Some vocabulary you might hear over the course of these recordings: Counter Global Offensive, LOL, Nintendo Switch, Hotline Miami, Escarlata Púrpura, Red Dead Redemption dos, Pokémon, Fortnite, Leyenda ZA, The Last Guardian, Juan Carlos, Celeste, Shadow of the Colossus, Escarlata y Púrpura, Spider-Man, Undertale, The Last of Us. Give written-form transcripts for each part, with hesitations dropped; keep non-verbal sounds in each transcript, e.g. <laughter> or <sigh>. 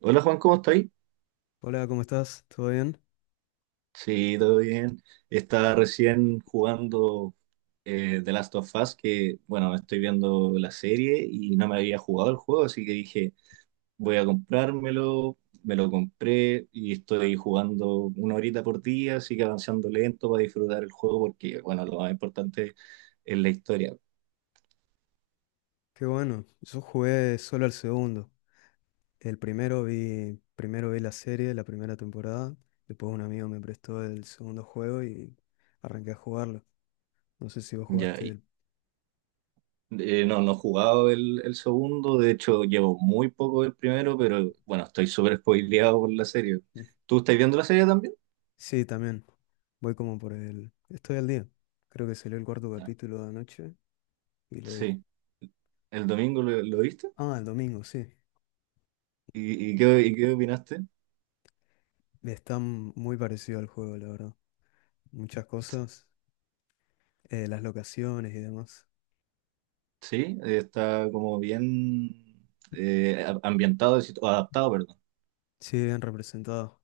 Hola Juan, ¿cómo estás? Hola, ¿cómo estás? ¿Todo bien? Sí, todo bien. Estaba recién jugando The Last of Us, que bueno, estoy viendo la serie y no me había jugado el juego, así que dije, voy a comprármelo, me lo compré y estoy jugando una horita por día, así que avanzando lento para disfrutar el juego porque bueno, lo más importante es la historia. Qué bueno. Yo jugué solo al segundo. El primero vi la serie, la primera temporada. Después un amigo me prestó el segundo juego y arranqué a jugarlo. No sé si vos Ya. jugaste el... No, no he jugado el segundo, de hecho llevo muy poco el primero, pero bueno, estoy súper spoileado por la serie. mm, ¿Tú estás viendo la serie también? Sí, también. Voy como por el... Estoy al día. Creo que salió el cuarto Ah, capítulo de anoche y lo vi. sí, el domingo lo viste. Ah, el domingo, sí. ¿Y qué opinaste? Está muy parecido al juego, la verdad. Muchas cosas, las locaciones y demás. Sí, está como bien, ambientado, adaptado. Sí, bien representado.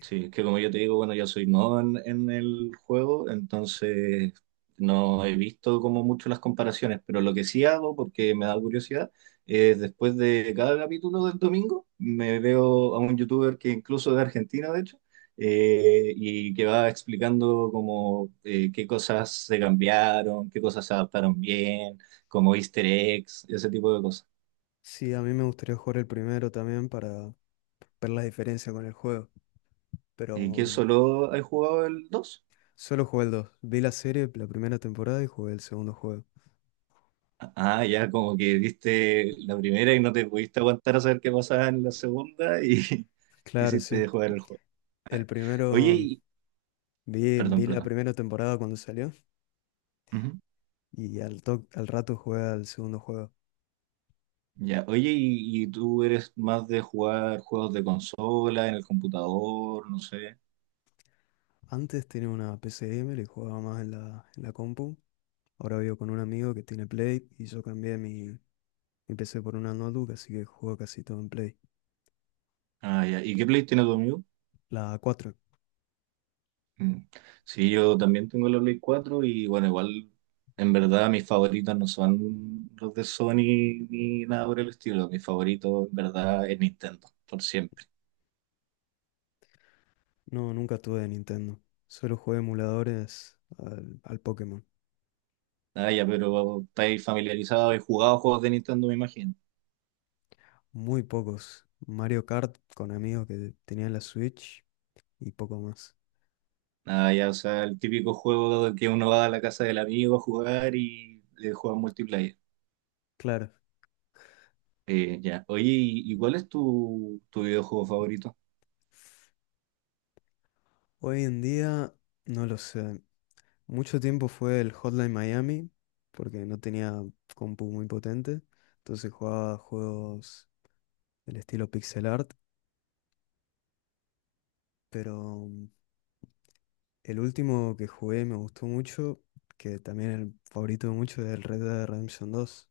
Sí, es que como yo te digo, bueno, yo soy nuevo en el juego, entonces no he visto como mucho las comparaciones, pero lo que sí hago, porque me da curiosidad, es después de cada capítulo del domingo, me veo a un youtuber que incluso es de Argentina, de hecho, y que va explicando como qué cosas se cambiaron, qué cosas se adaptaron bien, como easter eggs, ese tipo de cosas. Sí, a mí me gustaría jugar el primero también para ver la diferencia con el juego, ¿Y qué pero solo he jugado el 2? solo jugué el 2. Vi la serie, la primera temporada y jugué el segundo juego. Ah, ya, como que viste la primera y no te pudiste aguantar a saber qué pasaba en la segunda y <laughs> Claro, quisiste sí. jugar el juego. El Oye, primero, mm, y... vi, Perdón, vi la perdón. primera temporada cuando salió Ujú. y al rato jugué al segundo juego. Ya, oye, y tú eres más de jugar juegos de consola, en el computador, no sé. Antes tenía una P C gamer y jugaba más en la compu. Ahora vivo con un amigo que tiene Play y yo cambié mi PC por una notebook, así que juego casi todo en Play. Ah, ya. ¿Y qué Play tiene tu amigo? La cuatro. Mm. Sí, yo también tengo la Play 4 y bueno, igual en verdad mis favoritos no son los de Sony ni nada por el estilo. Mis favoritos en verdad es Nintendo, por siempre. No, nunca tuve de Nintendo. Solo jugué emuladores al Pokémon. Ah, ya, pero estáis familiarizados, y jugado juegos de Nintendo, me imagino. Muy pocos. Mario Kart con amigos que tenían la Switch y poco más. Ah, ya, o sea, el típico juego que uno va a la casa del amigo a jugar y le juega multiplayer. Claro, Ya. Oye, ¿y cuál es tu videojuego favorito? hoy en día no lo sé. Mucho tiempo fue el Hotline Miami porque no tenía compu muy potente. Entonces jugaba juegos del estilo pixel art. Pero el último que jugué y me gustó mucho, que también el favorito de muchos es el Red Dead Redemption dos.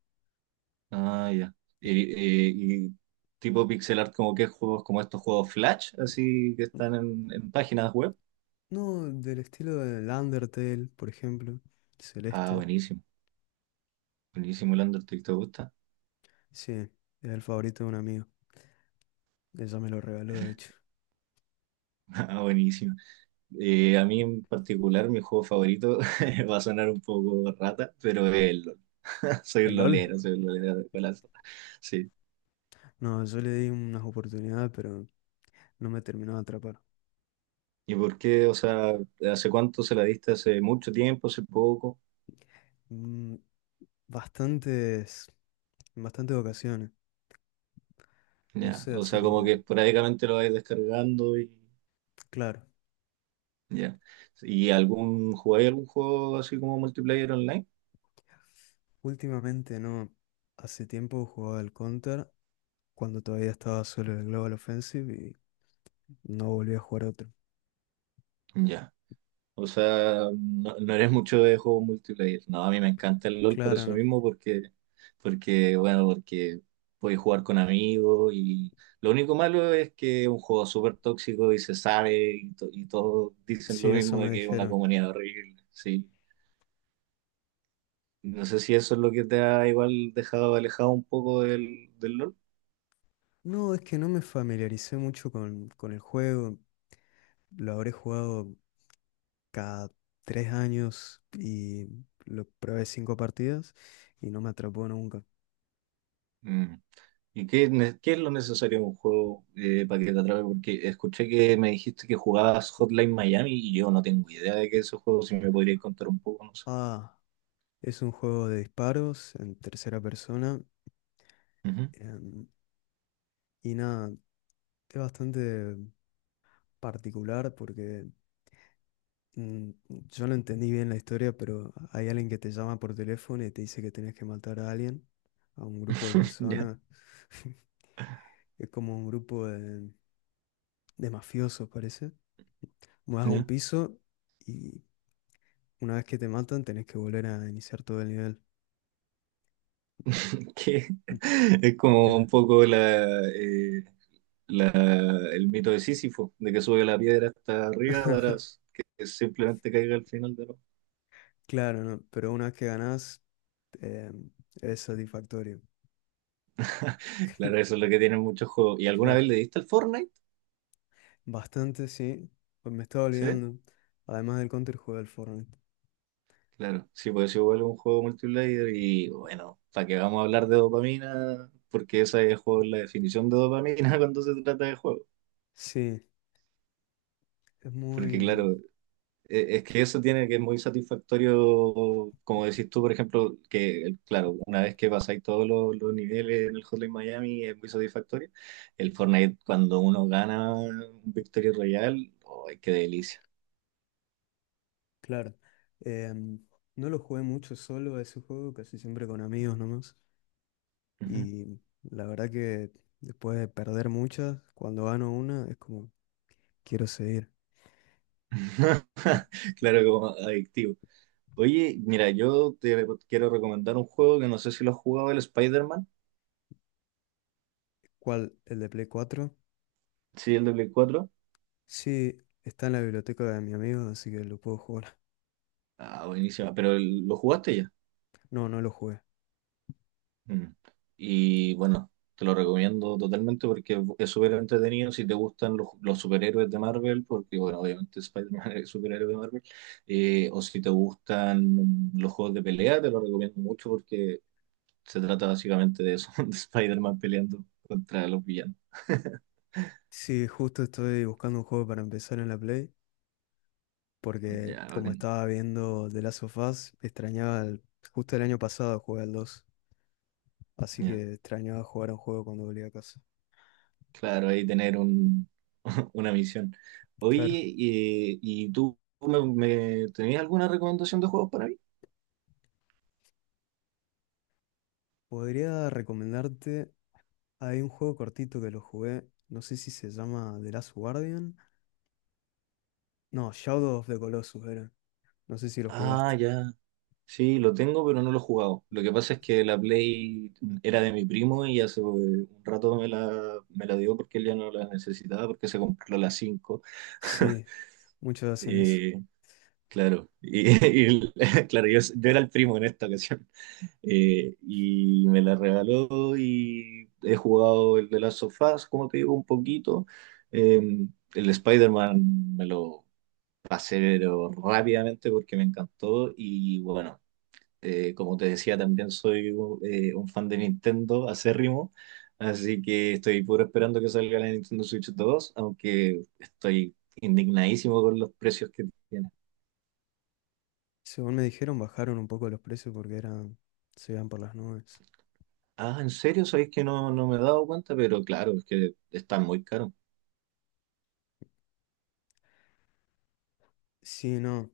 Ah, ya. Eh, y tipo pixel art, como qué juegos, como estos juegos Flash, así que están en páginas web. No, del estilo del Undertale, por ejemplo. Ah, Celeste. buenísimo. Buenísimo, el Undertale, ¿te gusta? Sí, es el favorito de un amigo. Ella me lo regaló, de hecho. <laughs> Ah, buenísimo. A mí en particular, mi juego favorito <laughs> va a sonar un poco rata, pero es el LOL. <laughs> ¿El LOL? Soy un lolero de colazo. Sí. No, yo le di unas oportunidades, pero no me terminó de atrapar. ¿Y por qué? O sea, ¿hace cuánto se la diste? ¿Hace mucho tiempo? ¿Hace poco? Mm, Bastantes, en bastantes ocasiones. No Ya. sé, O hace sea, como que como... esporádicamente lo vais descargando y Claro, ya. ¿Y algún, jugáis algún juego así como multiplayer online? últimamente no. Hace tiempo jugaba al Counter, cuando todavía estaba solo en el Global Offensive y no volví a jugar otro. Ya. O sea, no, no eres mucho de juego multiplayer. No, a mí me encanta el LOL por Claro, eso no. mismo, porque, porque bueno, porque puedes jugar con amigos y lo único malo es que es un juego súper tóxico y se sabe y, y todos dicen lo Sí, eso mismo me de que es una dijeron. comunidad horrible, sí. No sé si eso es lo que te ha igual dejado alejado un poco del LOL. No, es que no me familiaricé mucho con el juego. Lo habré jugado cada tres años y lo probé cinco partidas y no me atrapó nunca. Mm. ¿Y qué, qué es lo necesario en un juego, para que te atrape? Porque escuché que me dijiste que jugabas Hotline Miami y yo no tengo idea de qué es ese juego, si me podrías contar un poco, no sé. Ah, es un juego de disparos en tercera persona. Ujú. em, y nada, es bastante particular porque mm, yo no entendí bien la historia, pero hay alguien que te llama por teléfono y te dice que tenés que matar a alguien, a un grupo de <laughs> Ya, personas. <laughs> Es como un grupo de mafioso, parece. Vas a un ya. piso y una vez que te matan tenés que volver a iniciar todo el nivel. Que Mm. <laughs> es Eh, como un poco la, la- el mito de Sísifo, de que sube la piedra hasta arriba para que simplemente caiga al final de la... Claro, ¿no? Pero una vez que ganás, eh, es satisfactorio. Claro, eso <laughs> es lo que tienen muchos juegos. ¿Y alguna Claro. vez le diste al Fortnite? Bastante, sí. Pues me estaba ¿Sí? olvidando. Además del Counter, jugué al Fortnite. Claro, sí, pues es igual un juego multiplayer y bueno, ¿para qué vamos a hablar de dopamina? Porque esa es la definición de dopamina <laughs> cuando se trata de juego. Sí, es Porque muy... claro, es que eso tiene que es muy satisfactorio, como decís tú, por ejemplo, que claro, una vez que pasáis todos los niveles en el Hotline Miami es muy satisfactorio. El Fortnite, cuando uno gana un Victory Royale, ¡ay, qué delicia! Claro. Em, no lo jugué mucho solo a ese juego, casi siempre con amigos nomás. Ujú. Y la verdad que después de perder muchas, cuando gano una, es como, quiero seguir. <laughs> Claro, como adictivo. Oye, mira, yo quiero recomendar un juego que no sé si lo has jugado, el Spider-Man, ¿Cuál? ¿El de Play cuatro? sí, el de Play 4. Sí, está en la biblioteca de mi amigo, así que lo puedo jugar. Ah, buenísima, pero lo jugaste ya. <laughs> No, no lo jugué. Mm. Y bueno, te lo recomiendo totalmente porque es súper entretenido si te gustan los superhéroes de Marvel, porque bueno, obviamente Spider-Man <laughs> es superhéroe de Marvel. O si te gustan los juegos de pelea, te lo recomiendo mucho porque se trata básicamente de eso, <laughs> de Spider-Man peleando contra los villanos. Sí, justo estoy buscando un juego para empezar en la Play, porque Ya, como bacán. estaba viendo The Last of Us, extrañaba el- Justo el año pasado jugué al 2, así Ya. que extrañaba jugar a un juego cuando volvía a casa. Claro, ahí tener un, <laughs> una misión. Oye, Claro. ¿Y tú tenías alguna recomendación de juegos para mí? Podría recomendarte. Hay un juego cortito que lo jugué, no sé si se llama The Last Guardian. No, Shadow of the Colossus era. No sé si lo Ah, jugaste. ya. Sí, lo tengo, pero no lo he jugado. Lo que pasa es que la Play era de mi primo y hace, un rato me la dio porque él ya no la necesitaba porque se compró la 5. Sí, muchos hacen eso. Eh, claro, y, <laughs> y- <laughs> claro, yo era el primo en esta ocasión. Y me la regaló y he jugado el de las sofás, como te digo, un poquito. Eh, el Spider-Man me lo pasé pero rápidamente porque me encantó y bueno, como te decía, también soy un fan de Nintendo acérrimo, así que estoy puro esperando que salga la Nintendo Switch dos, aunque estoy indignadísimo con los precios que tiene. Según me dijeron, bajaron un poco los precios porque eran, se iban por las nubes. Ah, ¿en serio? Sabéis que no, no me he dado cuenta, pero claro, es que están muy caros. Sí, no.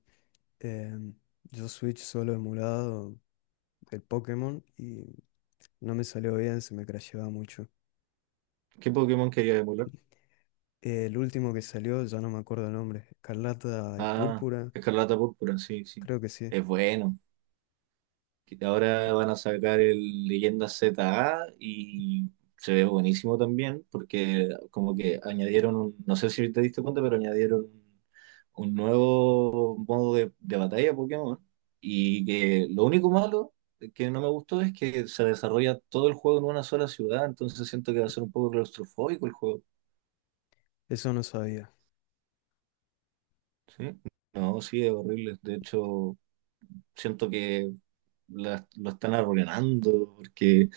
em, yo Switch solo emulado el Pokémon y no me salió bien, se me crasheaba mucho. ¿Qué Pokémon quería emular? El último que salió, ya no me acuerdo el nombre, Escarlata y Ah, Púrpura, Escarlata Púrpura, sí, sí. creo que sí. Es bueno. Que ahora van a sacar el Leyenda ZA y se ve buenísimo también, porque como que añadieron un, no sé si te diste cuenta, pero añadieron un nuevo modo de batalla Pokémon. Y que lo único malo que no me gustó es que se desarrolla todo el juego en una sola ciudad, entonces siento que va a ser un poco claustrofóbico el juego. Eso no sabía. ¿Sí? No, sí, es horrible. De hecho, siento que lo están arruinando, porque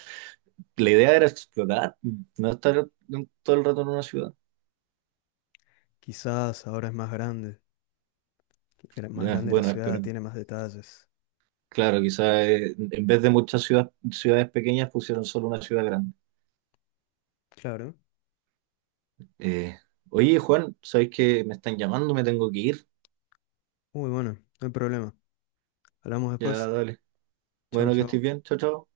la idea era explorar, no estar todo el rato en una ciudad. Quizás ahora es más grande. Más grande la Bueno, ciudad, esperemos. tiene más detalles. Claro, quizás, en vez de muchas ciudades pequeñas pusieron solo una ciudad grande. Claro. Eh, Oye, Juan, ¿sabéis que me están llamando? Me tengo que ir. Uy, bueno, no hay problema. Hablamos Ya, después. dale. Chau, Bueno, que estés chau. bien. Chao, chao.